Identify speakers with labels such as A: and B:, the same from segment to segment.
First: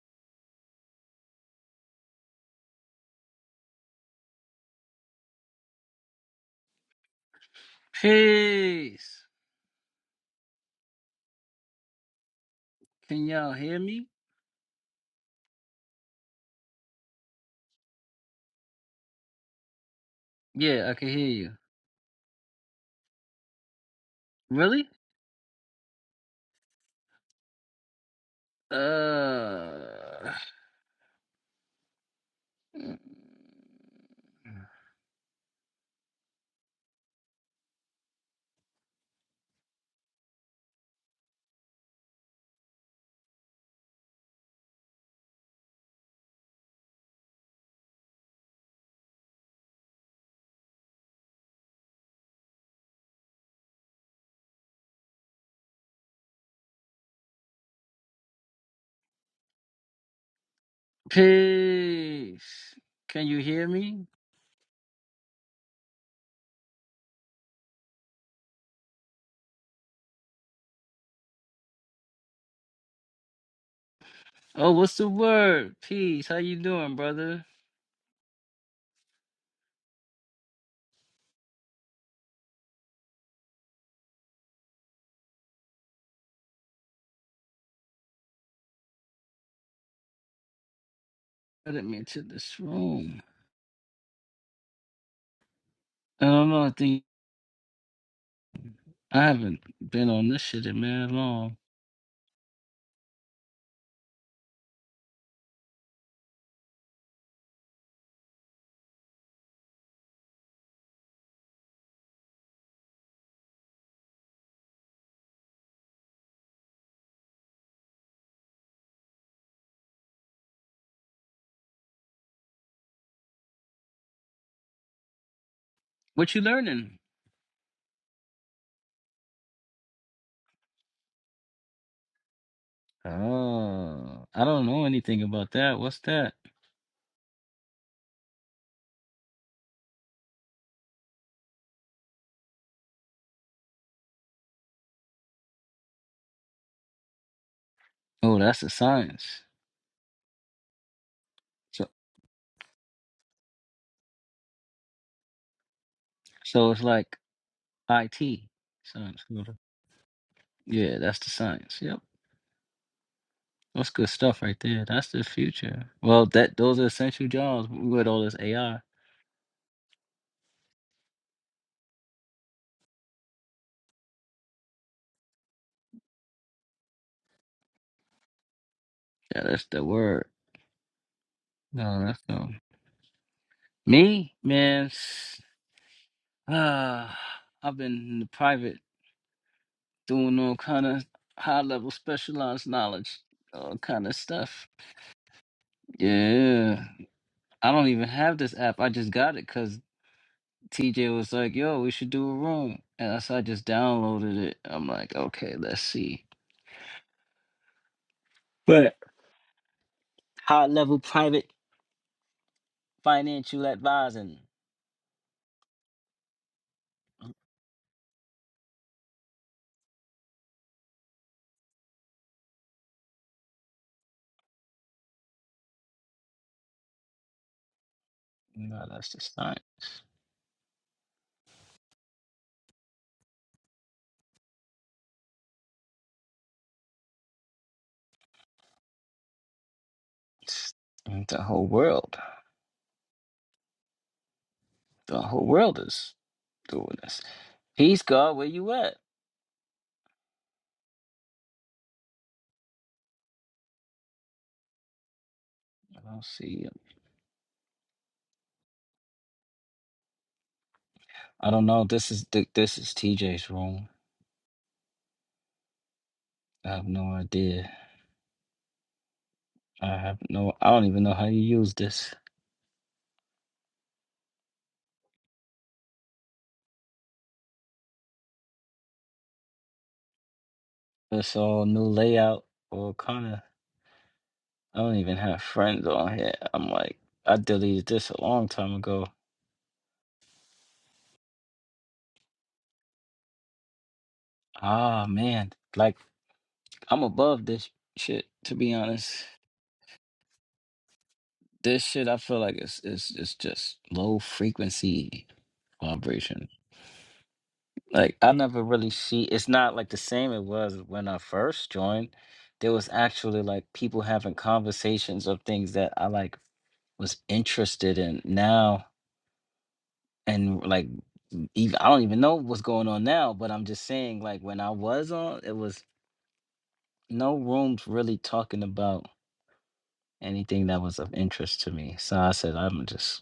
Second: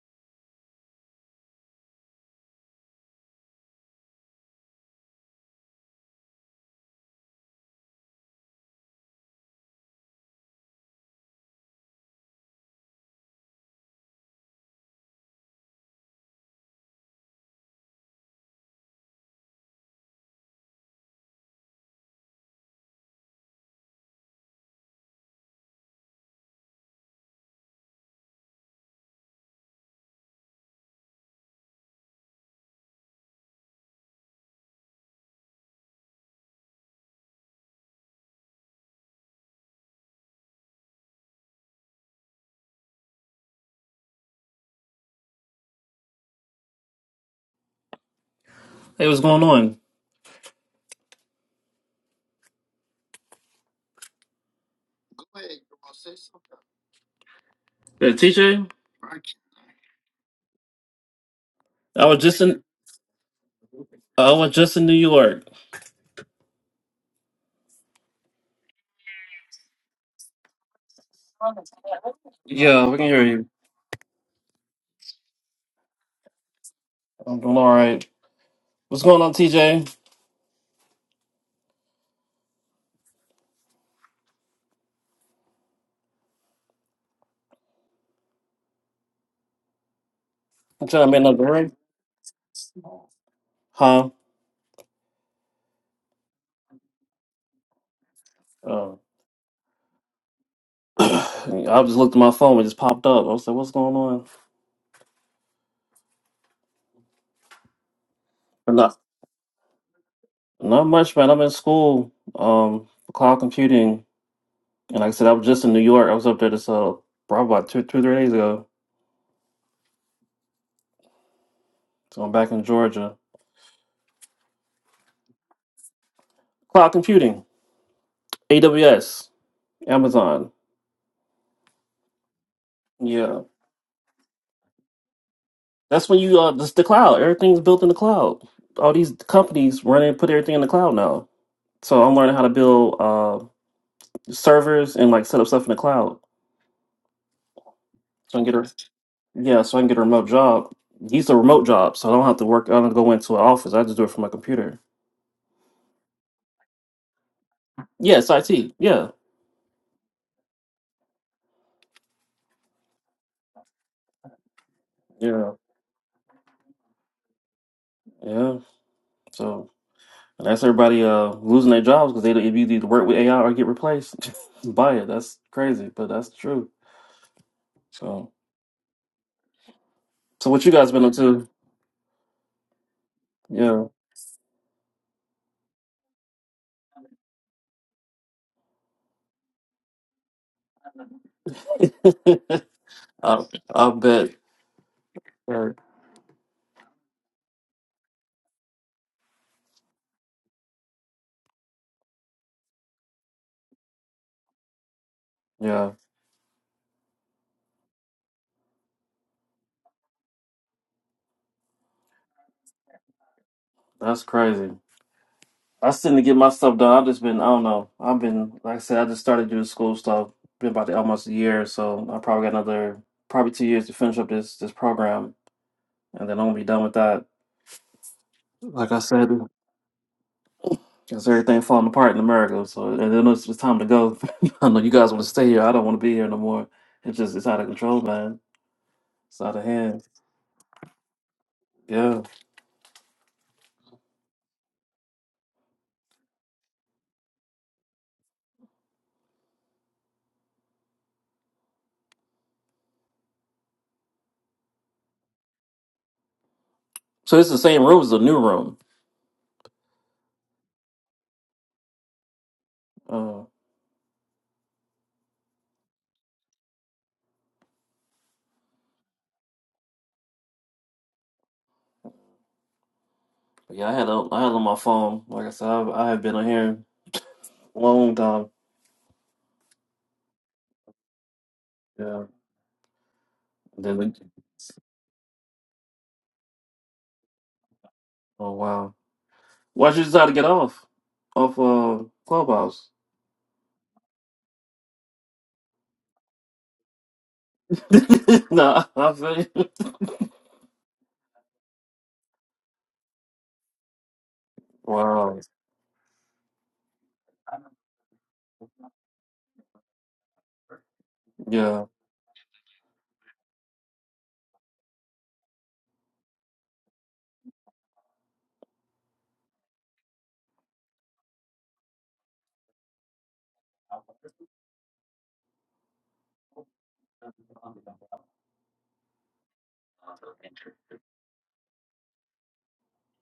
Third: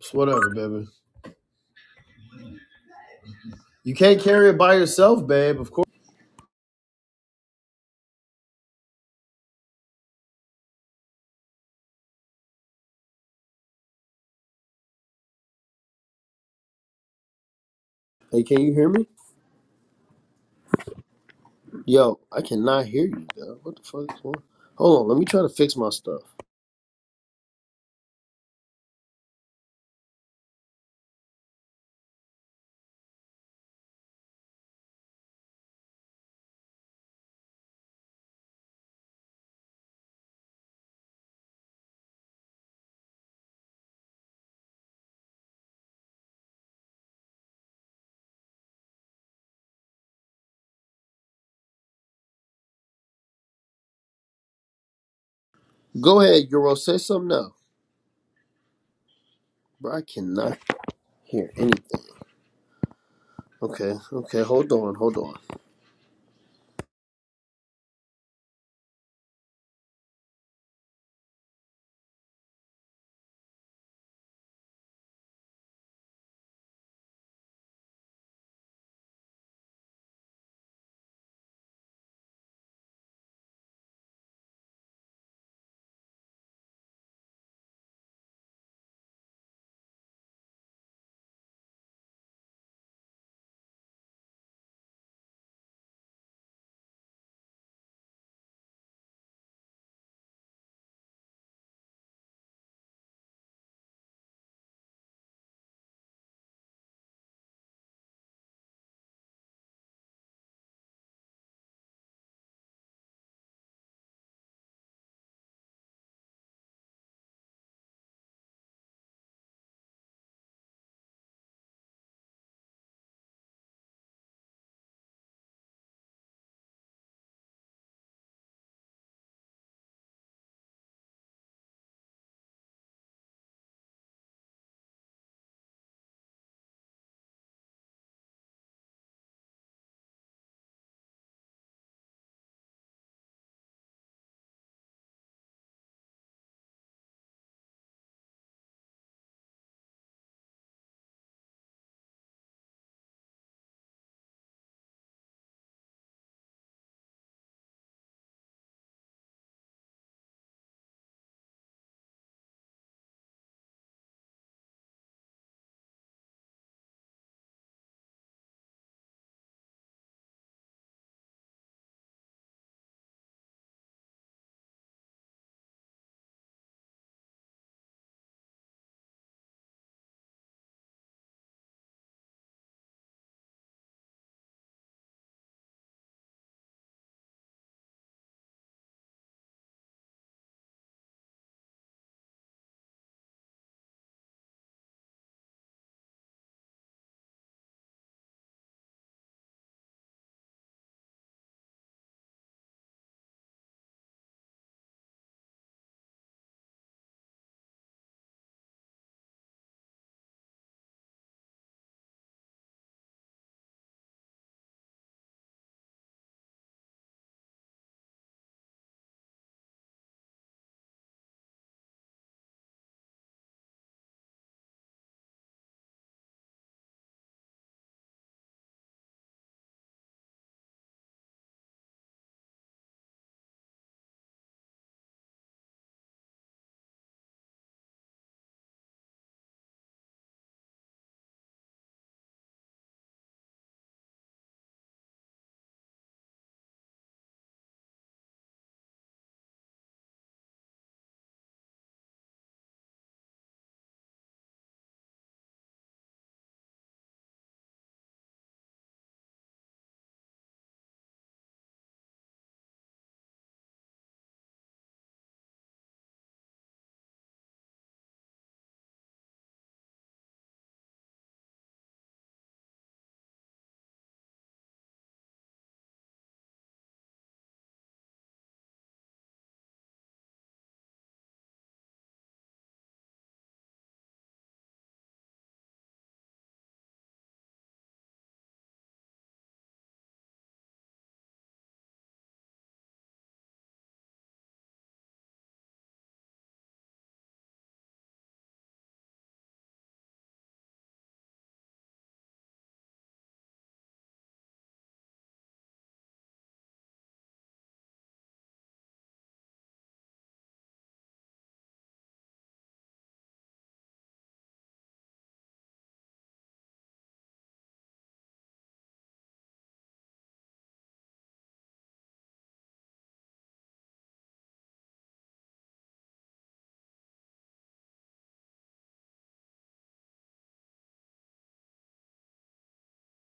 A: It's whatever, baby. You can't carry it by yourself, babe. Of course.
B: Peace. Can y'all hear me?
A: Hey, can you hear me?
B: Yeah, I can hear you.
A: Yo, I cannot hear you, though. What the fuck is going? on?
B: Really?
A: Hold on, let me try to fix my stuff.
B: Uh.
C: Hey, what's going on?
A: Go ahead, Euro. Say something now,
C: Hey, TJ,
A: bro. I cannot hear anything.
C: I was just in
B: Peace. Can you hear
A: Okay,
B: me?
C: I
A: okay.
C: was
A: Hold
C: just in New
A: on, hold on.
C: York. Yeah, we can hear you.
B: Oh, what's the word? Peace. How you doing,
C: I'm
B: brother?
C: doing all right. What's going on, TJ? I'm trying to make another
B: I
C: ring.
B: didn't mean to this room.
C: Huh?
B: I don't know. I think
C: Uh,
B: I haven't been on this shit in man long.
C: I just looked at my phone. It just popped up. I was like, "What's going on?" But not not much, man. I'm in school, um, for cloud computing, and like I said, I was just in New York. I was up there this uh, probably about two, two, three days ago. So I'm back in Georgia.
B: What you
C: Cloud
B: learning?
C: computing, AWS, Amazon. Yeah.
B: Oh, I don't know anything about that. What's
C: That's when
B: that?
C: you uh, this the cloud. Everything's built in the cloud. All these companies run and put everything in the cloud now. So I'm learning how to build uh, servers and like set up stuff in the cloud. So
B: Oh,
C: I can get
B: that's a
C: a
B: science.
C: yeah, so I can get a remote job. These are remote
B: So,
C: jobs, so I don't have to work. I don't go into an office. I just do it from my computer.
B: so it's like
C: Yeah, it's
B: IT
C: IT. Yeah,
B: science. Yeah, that's the science. Yep. That's good stuff right there. That's the
C: yeah,
B: future. Well, that those are essential jobs with all this
C: yeah.
B: AI.
C: So and that's everybody uh, losing their jobs because they don't- if you either work with AI or get replaced by it. That's crazy, but that's true. So
B: Yeah, that's the word.
C: so what you guys been up to?
B: No, that's no. Me, man, s- Ah, I've been in the private doing all kind of high level
C: Yeah.
B: specialized knowledge,
C: I,
B: all
C: I
B: kind of
C: bet.
B: stuff.
C: Uh,
B: Yeah. I don't even have this app. I just got it because TJ was like, yo, we should do a room. And so I just downloaded it. I'm like, okay, let's
C: Yeah,
B: see. But high level private financial
C: that's
B: advising.
C: crazy. I still need to get my stuff done. I've just been, I don't know. I've been, like I said, I just started doing school stuff. Been about almost a year, so I probably got another, probably two years to finish up this this program, and then I'm gonna be done with that.
B: No,
C: Like I
B: that's
C: said,
B: just not
C: it's everything falling apart in America, so and then it's, it's time to go. I know you guys want to stay here. I don't want to be here no more. It's just it's out of control, man. It's out of hand.
B: it's- the whole world.
C: Yeah.
B: The whole world is doing this. Peace, God. Where you at? I don't see you.
C: So it's the same room as the new room.
B: I don't know. This is th- this is
C: Oh.
B: TJ's room. I have no idea. I have no. I don't even know how you use this.
C: Yeah, I had a, I had on my phone. Like I said, I've, I have been on here a long time.
B: It's all new
C: Yeah.
B: layout or kind of.
C: Then we-
B: I don't even have friends on here. I'm like, I deleted this a long
C: oh
B: time
C: wow,
B: ago.
C: why'd you decide to get off off uh clubhouse?
B: Ah man, like I'm above this shit to be
C: nah, I
B: honest.
C: feel you.
B: this shit I feel like it's it's it's just low frequency
C: Wow.
B: vibration. Like I never really see it's not like the same it was when I first
C: Yeah.
B: joined. There was actually like people having conversations of things that I like was interested in now and like even I don't even know what's going on now, but I'm just saying like when I was on it was no rooms really talking about anything that was of interest to me. So I said I'm just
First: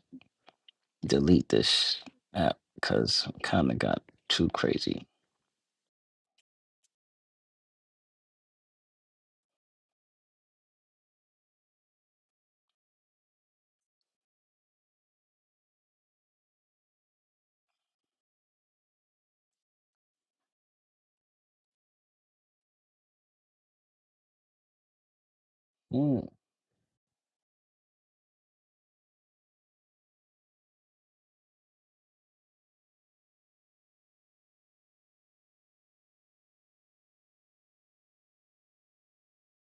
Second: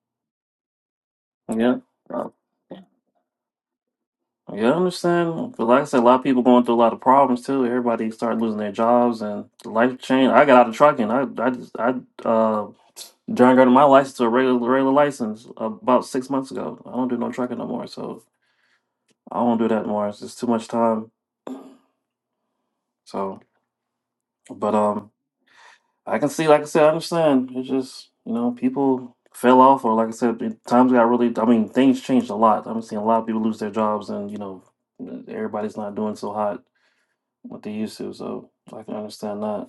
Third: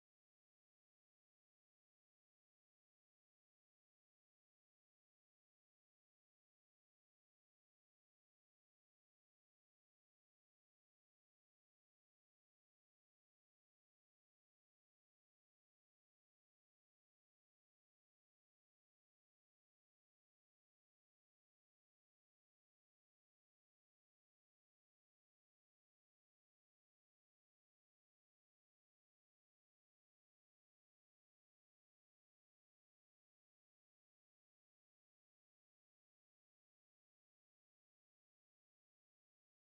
B: delete
C: Yeah.
B: this
C: Uh,
B: app because kind of got too
C: Yeah, I
B: crazy.
C: understand. But like I said, a lot of people going through a lot of problems too. Everybody started losing their jobs and the life changed. I got out of trucking. I I just I uh downgraded my license to a regular regular license about six months ago. I don't do no trucking no more. So I won't do that anymore. It's just too much time. So, but um, I
B: Mm,
C: can see. Like I said, I understand. It's just you know people fell off, or like I said, it- times got really. I mean, things changed a lot. I'm seeing a lot of people lose their jobs, and you know everybody's not doing so hot what they used to. So I can understand that.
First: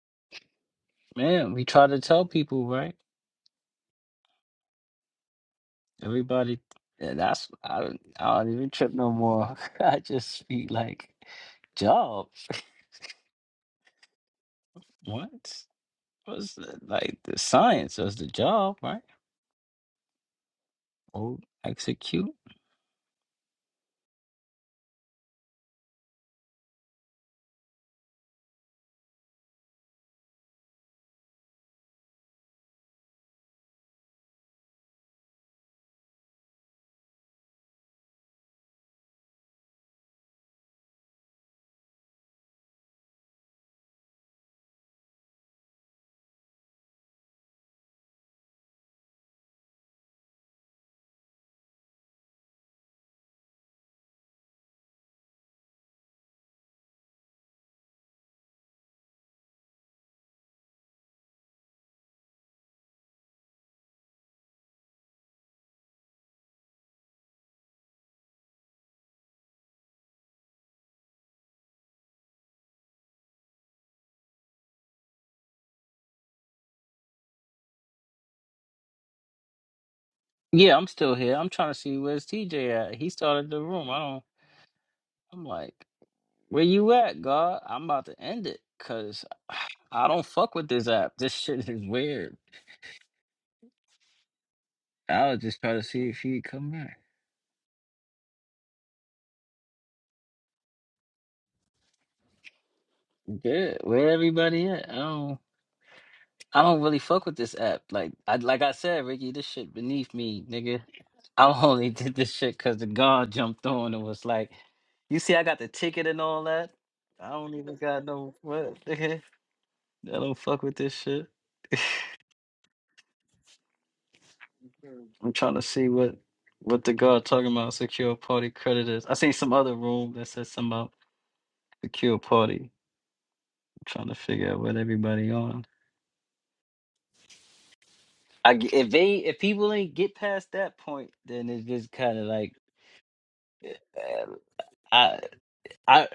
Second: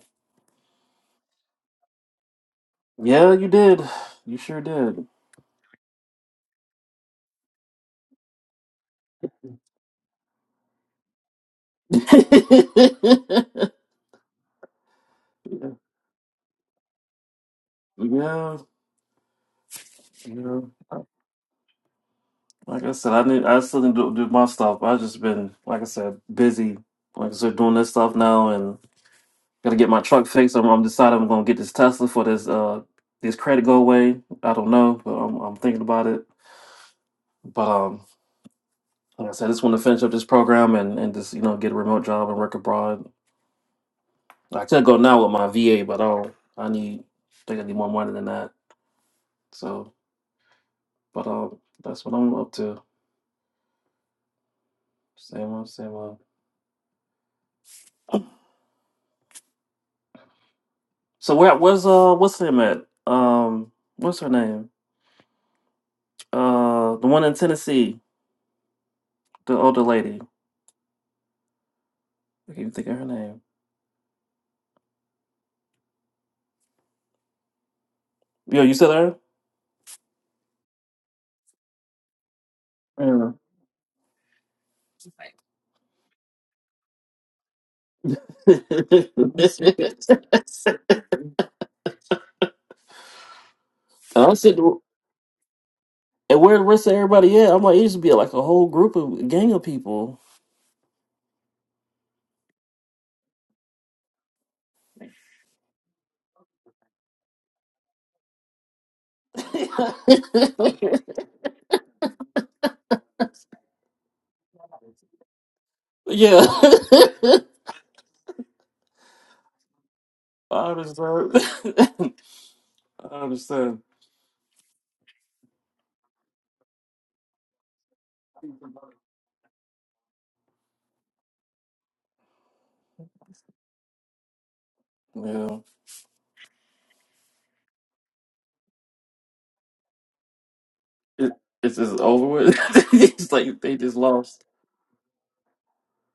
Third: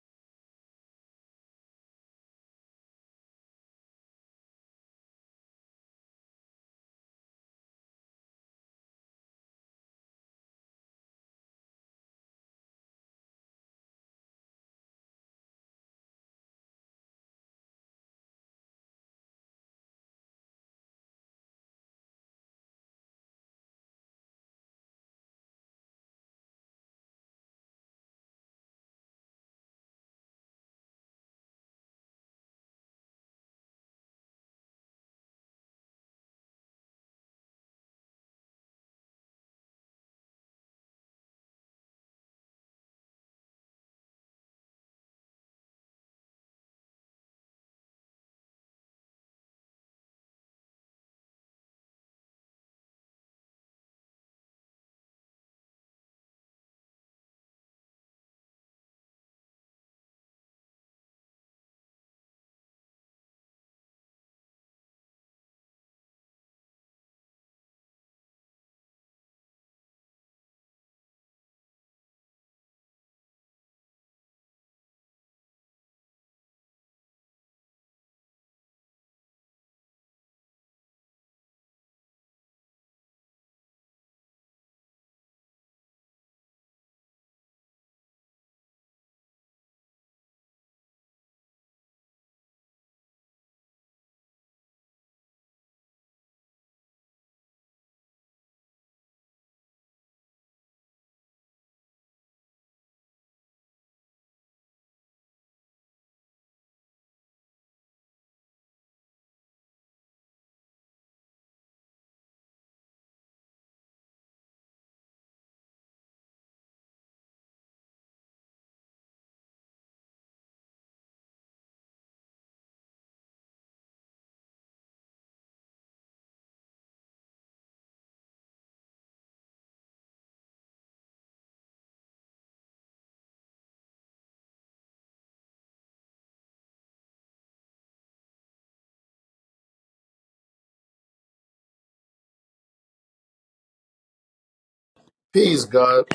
B: man, we try to tell people, right?
C: Yeah, you did. You sure did.
B: Everybody, and that's I don't, I don't even trip no more. I just be like, job.
C: yeah.
B: what was the, like the science was the
C: Yeah,
B: job, right?
C: yeah.
B: Oh, execute.
C: Like I said, I need. I still didn't do, do my stuff. I've just been, like I said, busy. Like I said, doing this stuff now, Gotta get my truck fixed. I'm, I'm decided I'm gonna get this Tesla for this uh this credit go away. I don't know, but I'm I'm thinking about it. But um, like I said, I just want to finish up this program and and just you know get a remote job and work abroad. I could go now with my VA, but I don't. I need. I think I need more money than that. So, but um, that's what I'm up to. Same one, same one. So where where's uh what's her name at? Um, what's her name? Uh, the one in Tennessee, the older lady. I can't even think of her name. Yo, you said
B: Yeah, I'm still here. I'm trying to see where's TJ at. He
C: her?
B: started the room. I don't. I'm like, where you at, God? I'm about to end
C: I
B: it because I don't fuck with this app. This shit is weird.
C: said,
B: I was just trying to see if
C: and
B: he'd
C: where the
B: come
C: rest of
B: back.
C: everybody at? I'm like, it used to be like a whole group of gang of people.
B: Good. Where everybody at? I don't. I don't really fuck with this app. Like I like I said, Ricky, this shit beneath me, nigga. I only did this shit because the guard jumped on and was like, "You see, I got the ticket and
C: yeah.
B: all that. I don't even got no what, nigga. I don't
C: I
B: fuck with this shit."
C: understand. I understand.
B: I'm trying to see what what the guard talking about secure party credit is. I seen some other room that said something about secure party. I'm trying to figure out what everybody
C: Yeah.
B: on. I g if they if people ain't get past that point,
C: It,
B: then it's
C: it's
B: just
C: just
B: kind
C: over
B: of like
C: with. it's like they just
B: uh,
C: lost.
B: I
A: Peace, God.
B: I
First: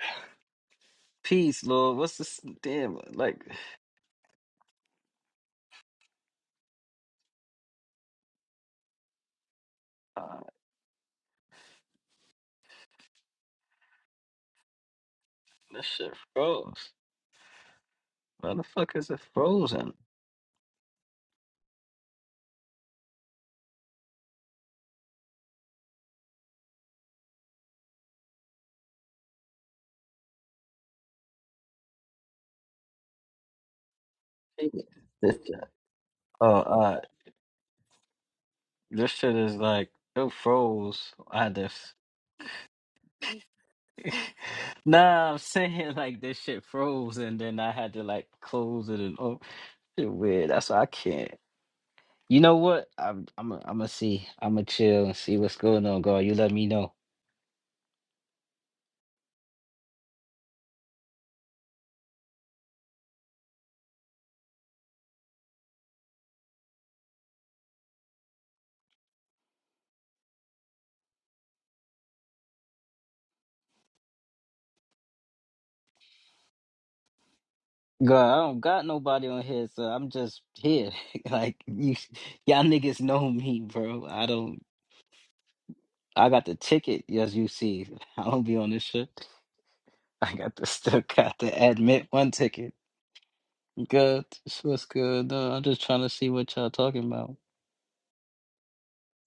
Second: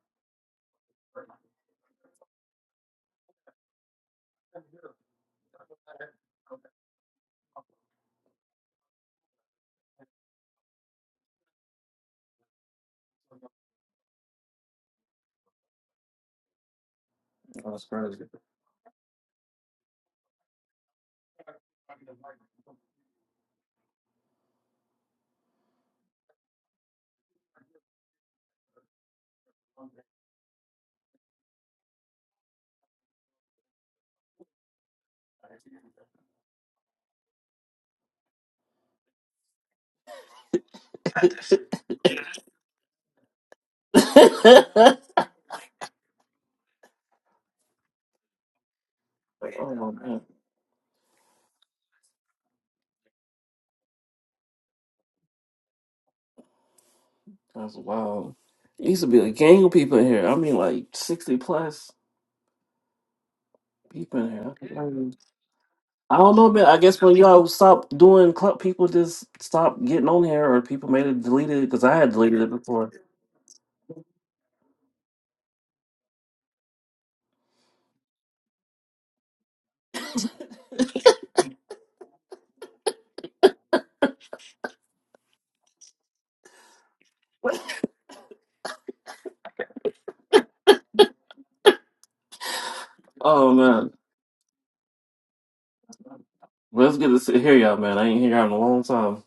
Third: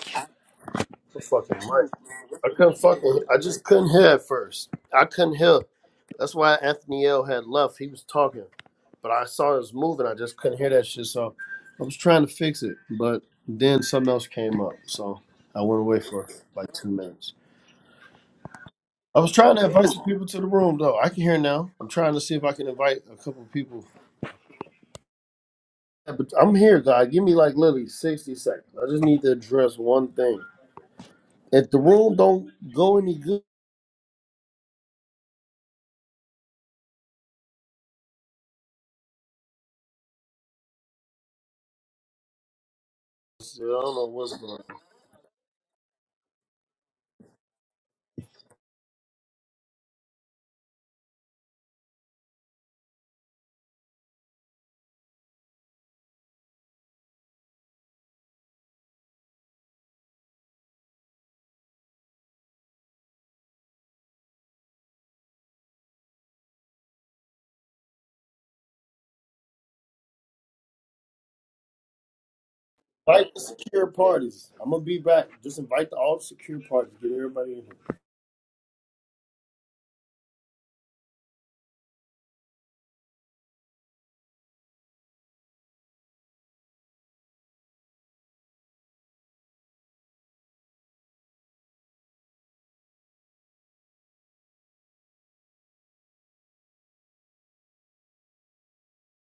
A: The fucking
B: peace,
A: mic.
B: Lord. What's this
A: I couldn't
B: damn
A: fucking. I
B: like?
A: just couldn't hear at first. I couldn't hear. That's why Anthony L had left. He was talking, but I saw it was moving. I just
B: Uh,
A: couldn't hear that shit. So I was trying to fix it, but then something else came up. So I went
B: this
A: away
B: shit
A: for like two
B: froze.
A: minutes.
C: Oh, That's crazy.
B: Motherfuckers are
A: I was trying to invite
B: frozen.
A: some people to the room though. I can hear now. I'm trying to see if I can invite a couple people. Yeah, But I'm here, God. Give me like literally 60 seconds. I just need to address one thing. If the room don't go any good,
B: Hey, This, oh, uh, this shit is like it froze. I just
A: I don't know what's going on.
C: oh,
B: nah, I'm saying like this shit froze, and then I had to like close it and oh, shit
C: man.
B: weird. That's why I can't. You know what? I'm I'm i I'm gonna see. I'm gonna chill and see what's going on, God. You let me know.
C: That's wild. It used to be a gang of people in here. I mean, like 60 plus people in here. I don't know, man. I guess when y'all stopped doing club, people just stopped getting on here, or people made it deleted because I had deleted it before.
A: Invite the secure parties. I'm gonna be back. Just invite the all secure parties. Get everybody in here.
B: God, I don't got nobody on here, so I'm just here. like you, y'all niggas know me, bro. I don't. I got the ticket, as you see. I don't be on this shit. I got the still got the admit one ticket.
C: Oh man,
B: Good, so what's good? No, I'm just trying to see what y'all
C: well, it's
B: talking
C: good to
B: about.
C: sit here, y'all, man. I ain't here in a long time.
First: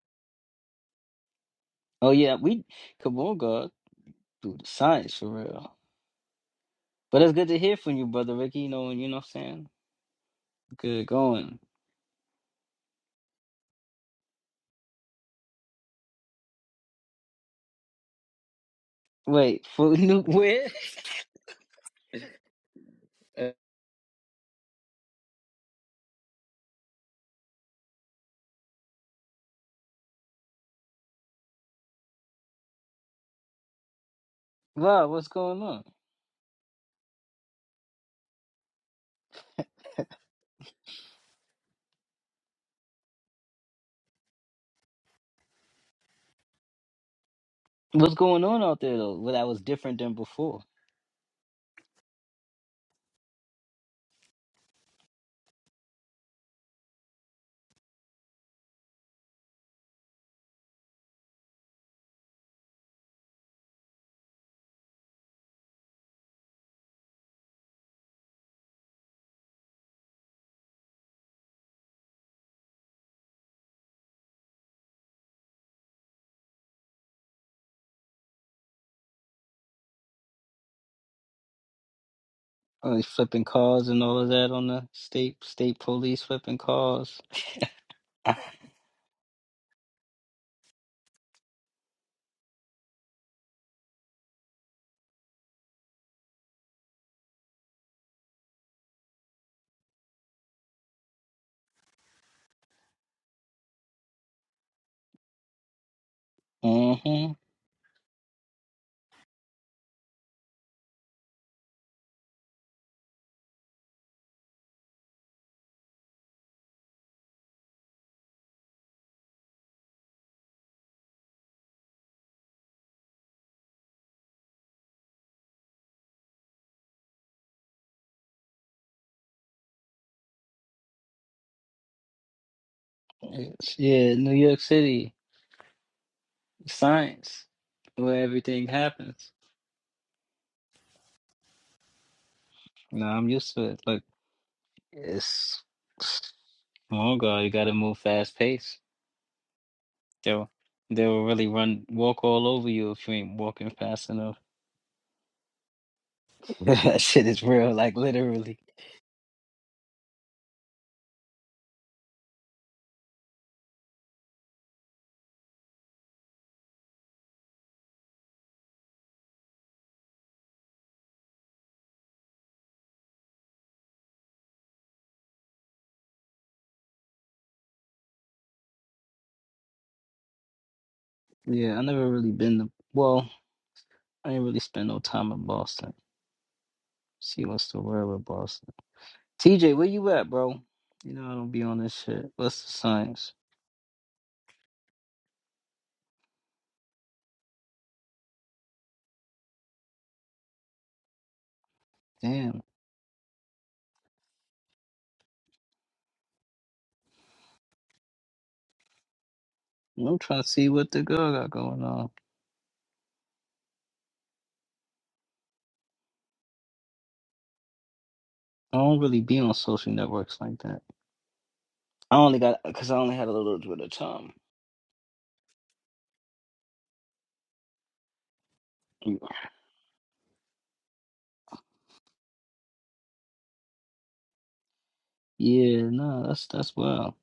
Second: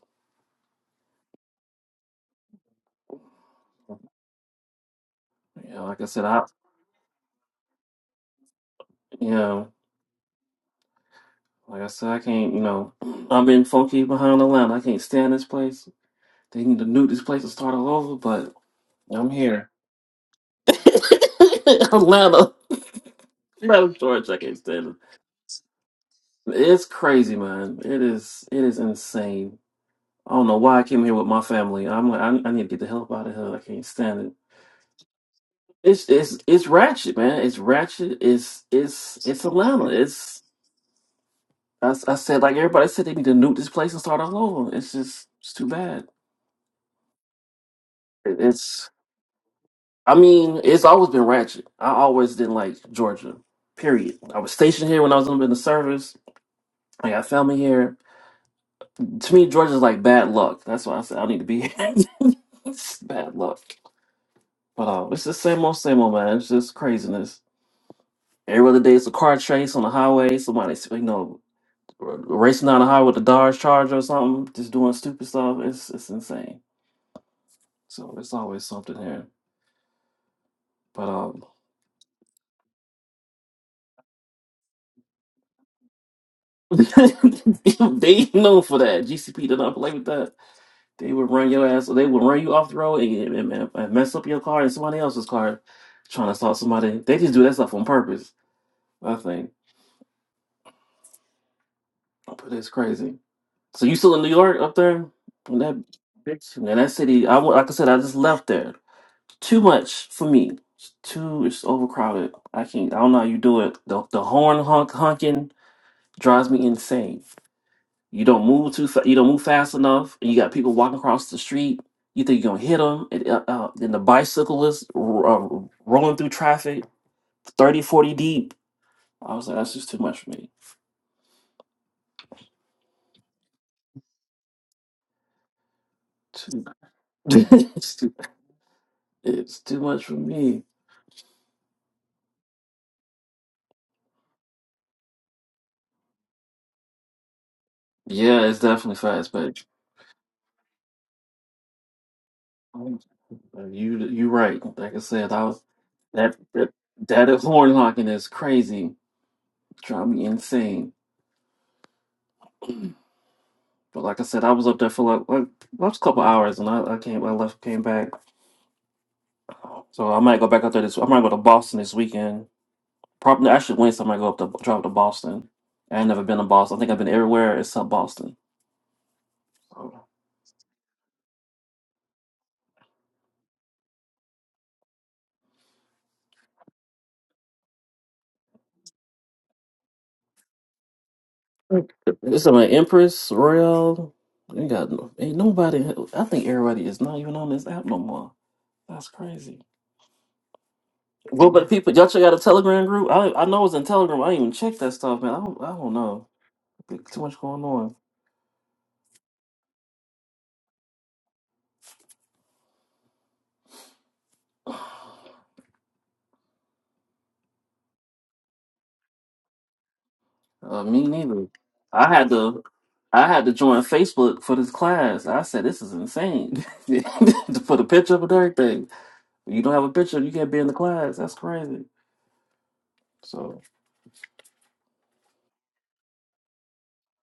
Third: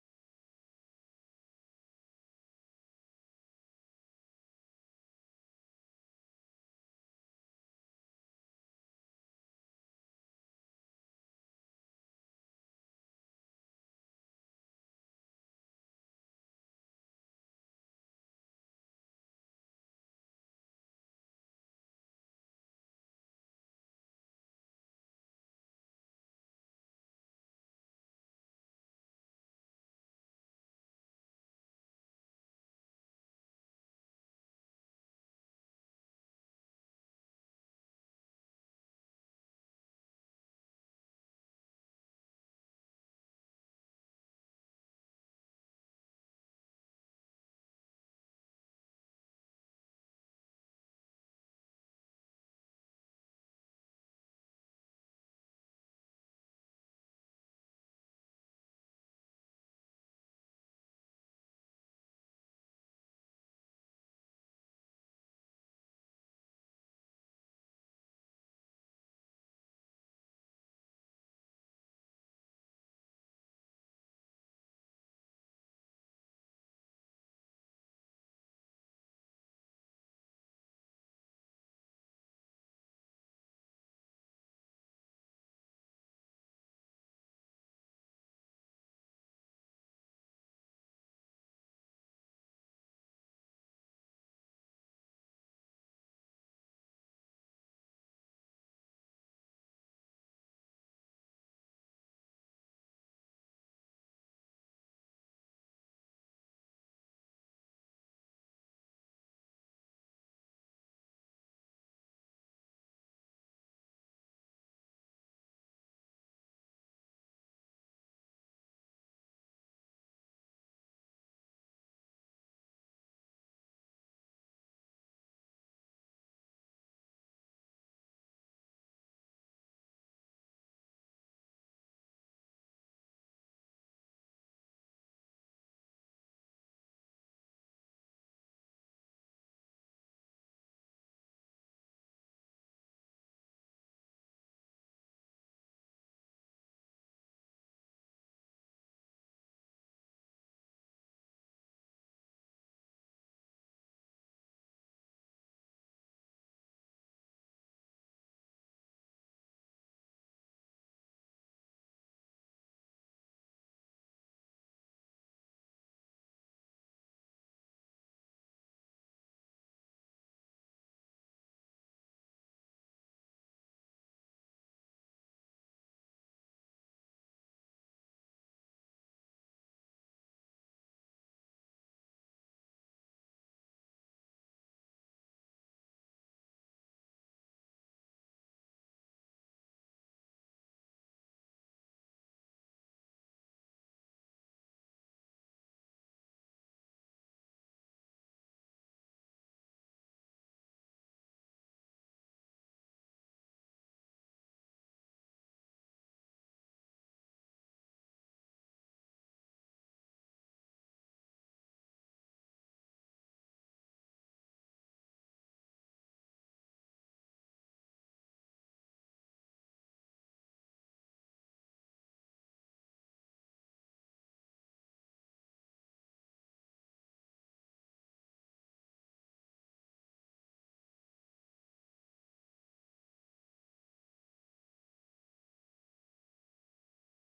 B: Oh yeah, we come on, God, do the science for real.
C: Yeah, like I said, I
B: But it's good to hear from you, brother Ricky. You know, you know what
C: you
B: I'm
C: know,
B: saying. Good going.
C: like I said, I can't. You know, I've been funky behind the line. I can't stand this place. They need to nuke this place and start all over. But I'm
B: Wait,
C: here.
B: for new where?
C: Atlanta, Atlanta, Georgia. I can't stand it. It's crazy, man. It is. It is insane. I don't know why I came here with my family. I'm like, I, I need to get the hell out of here. I can't stand it.
B: Wow, what's going on?
C: It's it's it's ratchet, man. It's ratchet. It's it's it's Atlanta. It's I I said like everybody said they need to nuke this place and start all over. It's just it's too bad.
B: What's
C: It-
B: going on out
C: It's
B: there though? Well, that was different
C: I
B: than
C: mean
B: before.
C: it's always been ratchet. I always didn't like Georgia. Period. I was stationed here when I was in the service. I got family here. To me, Georgia's like bad luck. That's why I said I need to be here. it's bad luck. But uh, it's the same old, same old, man. It's just craziness. Every other day, it's a car chase on the highway. Somebody, you know, r- racing down the highway with a Dodge Charger or something, just doing stupid stuff. It's it's insane. So it's always something here. But um,
B: Oh, they flipping cars and all of that on the state state police flipping cars.
C: they known for that. GCP did not play with that. They would run your ass. They would run you off the road and, and, and and mess up your car and somebody else's car, trying to assault somebody. They just do that stuff on purpose. I think. But it's crazy. So you still in New York up there? In that bitch? In that city?
B: mm-hmm.
C: I, wa- like I said, I just left there. too much for me. It's too it's overcrowded. I can't. I don't know how you do it. The the horn honk honking drives me insane. You don't move too. Fa- you don't move fast enough, and you got people walking across the street. You think you're gonna hit them, and uh, uh, then the bicyclists r- uh, rolling through traffic, 30, 40 deep. I was like, that's just too much for me.
B: Yeah, New York City
C: Too,
B: science,
C: it's too,
B: where everything happens.
C: it's too much for me.
B: No, I'm used to it. Look, it's small girl. You got to move fast
C: Yeah, it's
B: pace.
C: definitely fast, but.
B: They'll they'll really run walk all over you
C: You
B: if you ain't walking fast
C: you
B: enough.
C: right. Like I said, I was that that
B: that shit
C: that is
B: is
C: horn
B: real, like
C: honking is
B: literally.
C: crazy. Drive me insane. But like I said, I was up there for like, like last couple hours, and I, I came I left came back. So I might go back up there this. I might go to Boston this weekend. Probably actually Wednesday. I might go up to drive to Boston. I ain't never been to Boston. I think I've been everywhere except Boston. So
B: Yeah, I never really been to. Well, I didn't really spend no time in Boston. See what's the word with Boston. TJ, where you at, bro? You know I don't be on this shit.
C: it's
B: What's
C: my
B: the
C: Empress
B: science?
C: Royal. Ain't got no- ain't nobody. I think everybody is not even on this app no more. That's crazy. Well, but people, y'all check out a
B: Damn,
C: Telegram group. I I know it's in Telegram. I didn't even check that stuff, man. I don't, I don't know. Too much going on.
B: I'm trying to see what the girl got going on. I don't really be on social networks like that.
C: Uh, me neither. I
B: I
C: had
B: only got
C: to
B: because I only
C: I
B: had a
C: had to
B: little bit
C: join
B: of time.
C: Facebook for this class. I said this is insane. to put a picture up and everything. You don't have a picture, you can't be in the class. That's crazy. So,
B: Yeah, no, that's that's wild.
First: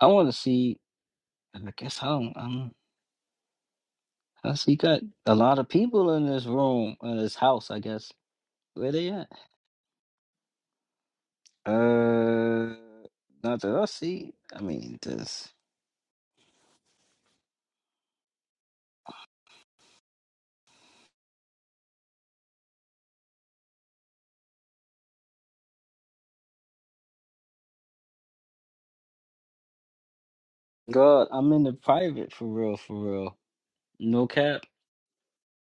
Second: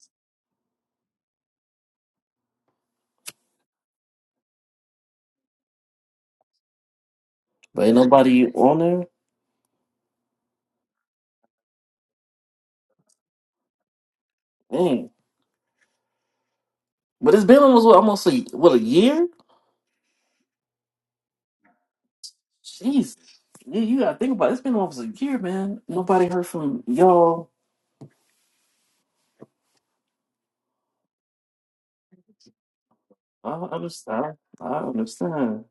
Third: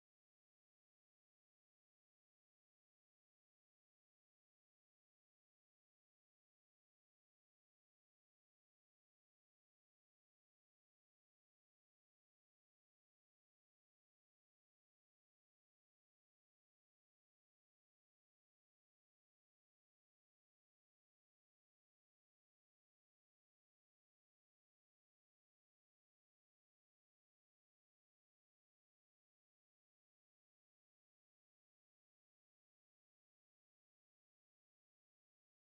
B: I want to see. I guess I don't. I'm, I see got a lot of people in this room in this house. I
C: but ain't
B: guess
C: nobody on
B: where
C: there.
B: they at? Uh, not that I see. I mean,
C: Dang.
B: this
C: But it's been almost what, almost a what a year. Jeez. Yeah, you gotta think about it. It's been almost a year, man. Nobody heard from y'all
B: God, I'm in the private for real, for real.
C: I
B: No
C: understand.
B: cap.
C: I understand.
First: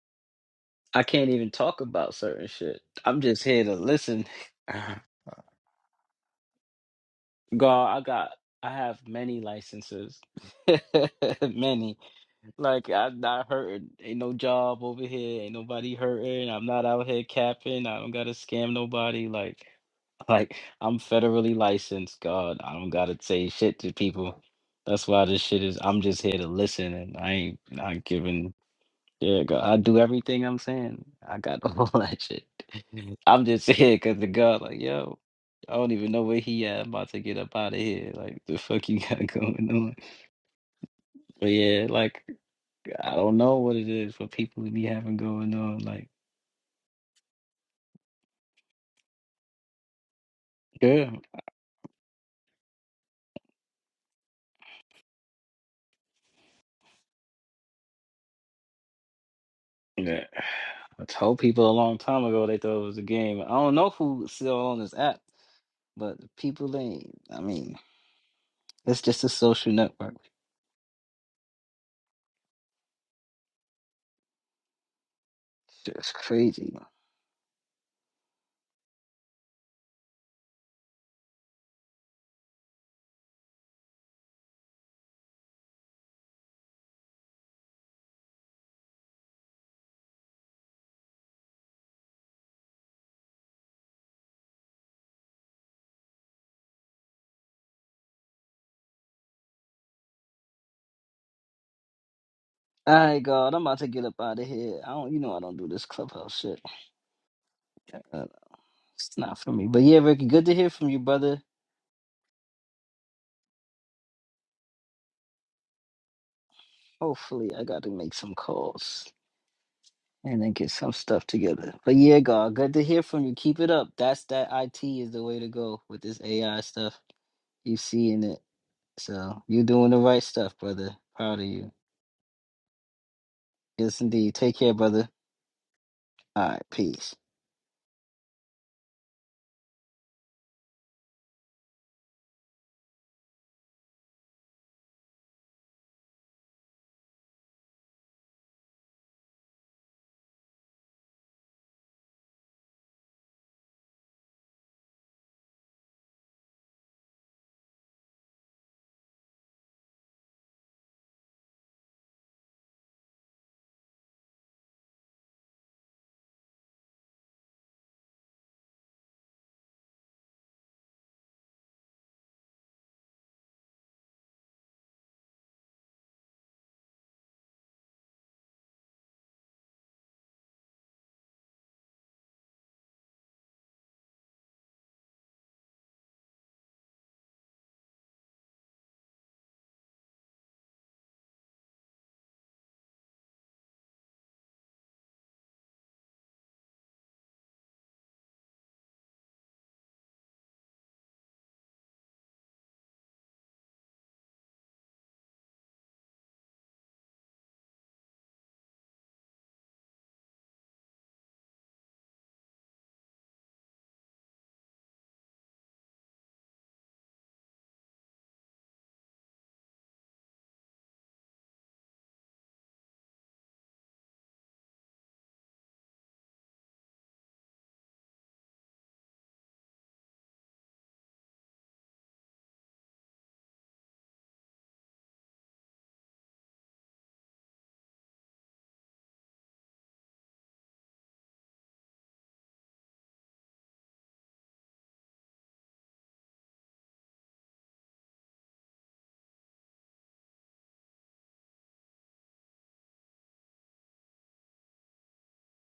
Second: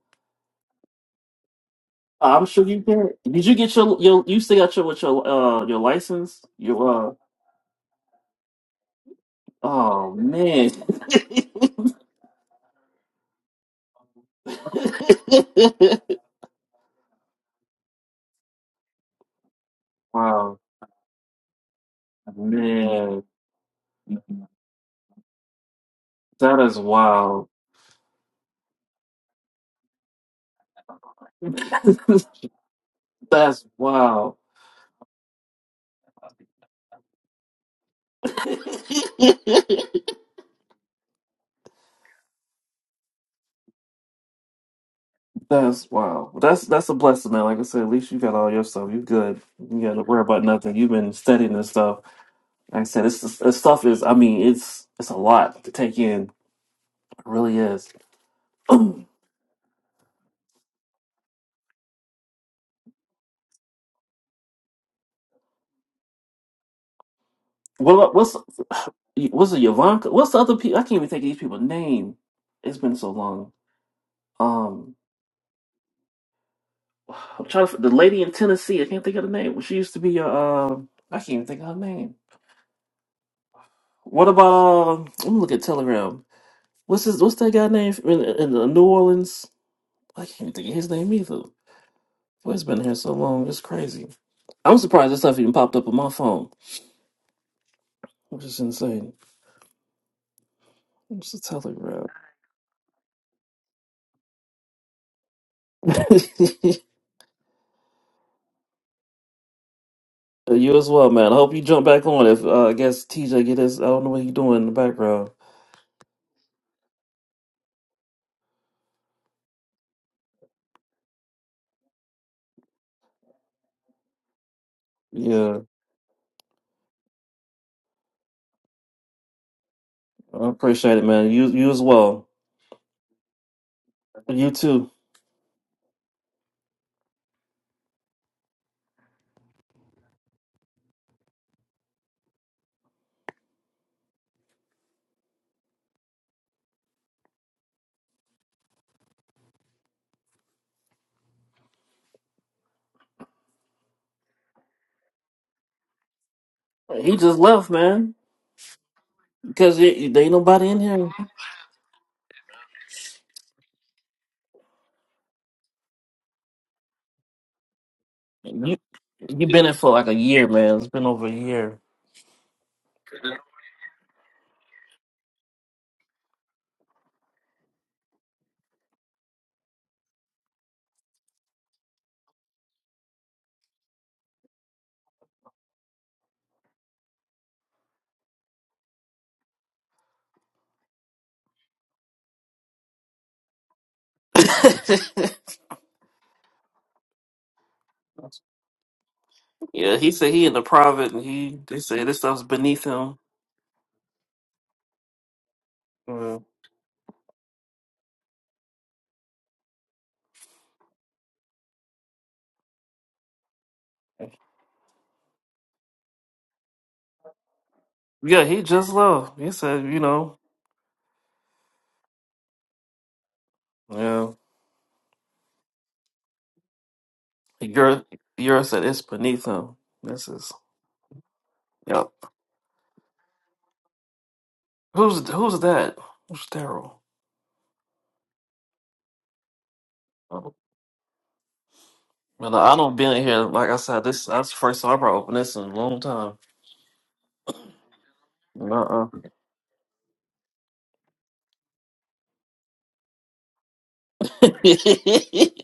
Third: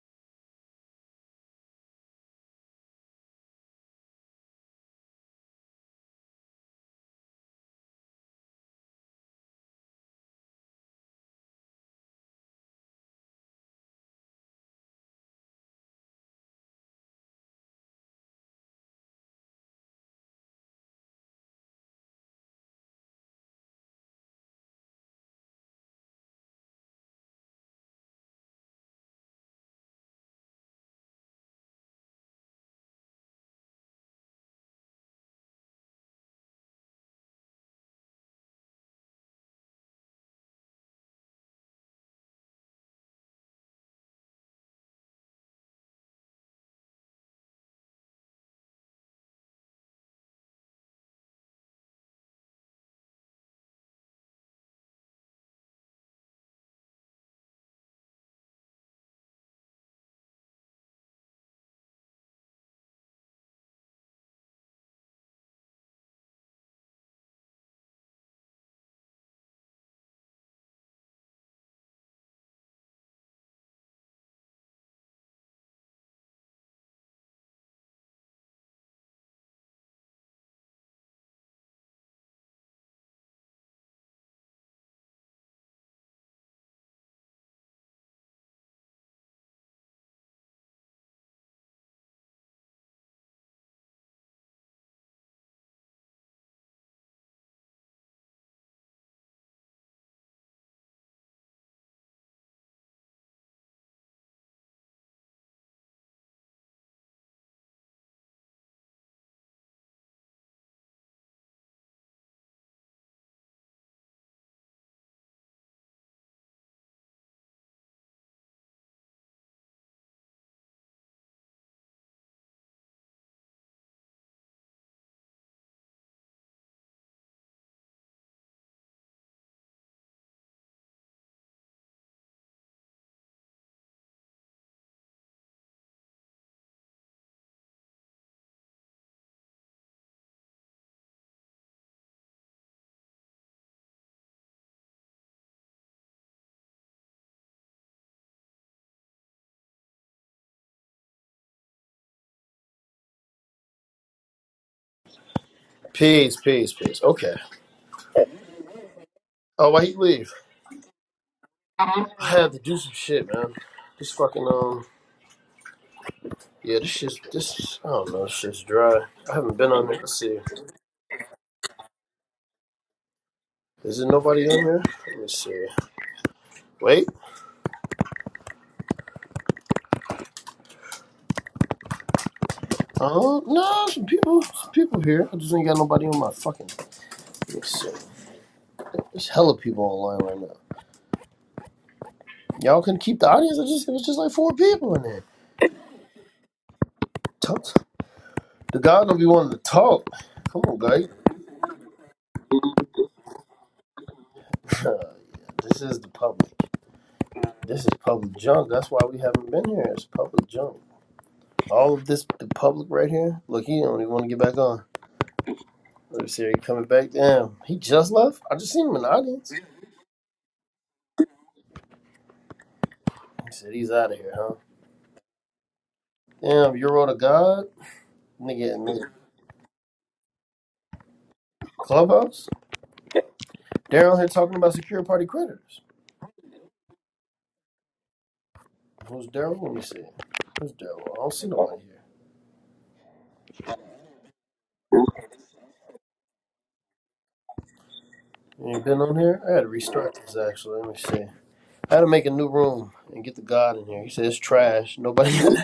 B: I can't even talk about
C: I'm
B: certain
C: sure you
B: shit.
C: did.
B: I'm just
C: Did you
B: here
C: get
B: to
C: your your
B: listen.
C: you still got your with your uh your license? Your
B: God, I got, I have many
C: uh oh
B: licenses,
C: man.
B: many. Like I'm not hurting. Ain't no job over here. Ain't nobody hurting. I'm not out here capping. I don't gotta scam nobody. Like, like
C: wow.
B: I'm federally licensed. God, I don't gotta
C: Man.
B: say shit to people. That's why this shit is. I'm just here to
C: That is
B: listen, and I
C: wild.
B: ain't not giving. Yeah, God, I do everything I'm saying. I got all that shit. I'm
C: that's
B: just here because the
C: wild.
B: God, like, yo, I don't even know where he at. I'm about to get up out of here. Like, the fuck you got going on? But yeah, like. I don't know what it is for people to be having going on.
C: That's
B: Like,
C: wild. That's that's a blessing, man. Like I said, at least you got all your stuff. You good. You gotta worry about nothing. You've
B: yeah,
C: been studying this stuff. Like I said, it's, it's this stuff is I mean, it's it's a lot to take in. It really is. well,
B: yeah. I told people a long time ago they thought it was a game. I don't know who's still on this app, but people ain't. I mean,
C: what's
B: it's just a
C: what's it,
B: social
C: Yvanka?
B: network.
C: What's the other people? I can't even think of these people's name. It's been so long. Um,
B: It's just crazy.
C: I'm trying to the lady in Tennessee. I can't think of the name. She used to be a. Uh, I can't even think of her name. What about? Um, let me look at Telegram. What's his? What's that guy name in, in uh, New Orleans? I can't even think of his name either. Boy, it's been here so long. It's crazy. I'm surprised this stuff even popped up on my phone, which is insane. What's the Telegram?
B: All right, God, I'm about to get up out of here. I don't, you know, I don't do this clubhouse shit. Uh, it's not for me. But yeah, Ricky, good to
C: Uh,
B: hear
C: You
B: from
C: as
B: you,
C: well, man. I
B: brother.
C: hope you jump back on. If uh, I guess TJ get his, I don't know what he doing in the background.
B: Hopefully, I got to make some calls. and then get some stuff together. But yeah, God, good to hear from you. Keep it up. That's that IT is the way to
C: Yeah,
B: go with this AI stuff. You seeing it. So you're doing the right
C: I
B: stuff, brother.
C: appreciate it, man.
B: Proud of
C: You you
B: you.
C: as well.
B: Yes indeed.
C: You
B: Take care,
C: too.
B: brother. All right, peace.
A: Peace, peace, peace.
C: He
A: Okay.
C: just left, man,
A: Oh,
C: because
A: why he
C: there ain't
A: leave?
C: nobody in here.
A: I had to do some shit, man. This fucking um, yeah, this shit's this. I don't know, this shit's
C: You
A: dry. I
C: you
A: haven't
C: been
A: been
C: in
A: on
C: for
A: here.
C: like a
A: Let's see.
C: year, man. It's been over a year.
A: Is there nobody on here? Let me see. Wait. Oh no, some people, some people here. I just ain't got nobody on my fucking. Let me see. There's hella people online right now. Y'all can keep the audience. I just it was just like four people in there. The guy don't be wanting to
C: yeah,
A: talk.
C: he said he in the
A: Come on, guy.
C: private, and he they said this stuff's beneath him.
A: this is the
C: Yeah,
A: public. This is public junk. That's why we haven't been here. It's public junk. All of this, the public right here. Look, he don't even want to get back on. Let me see, are you coming back? Damn, he just left.
C: Yeah,
A: I
C: he
A: just seen
C: just
A: him in the
C: left. He
A: audience.
C: said, you know,
A: He said he's out of
C: yeah.
A: here, huh? Damn, you're all the god,
C: You're
A: nigga, in
C: said it's beneath him. This is yep.
A: clubhouse. Daryl here talking about secure party
C: Who's who's
A: creditors.
C: that? Who's Daryl?
A: Who's Daryl? Let me see.
C: Oh,
A: Who's Daryl? I don't see no one here.
C: Well, I don't been in here. Like I said, this that's the first time I probably opened this in a long time.
A: You ain't been
C: Uh
A: on here. I had to restart this actually. Let me see. I had to make a new room and get the God in here. He said it's trash. Nobody.
C: uh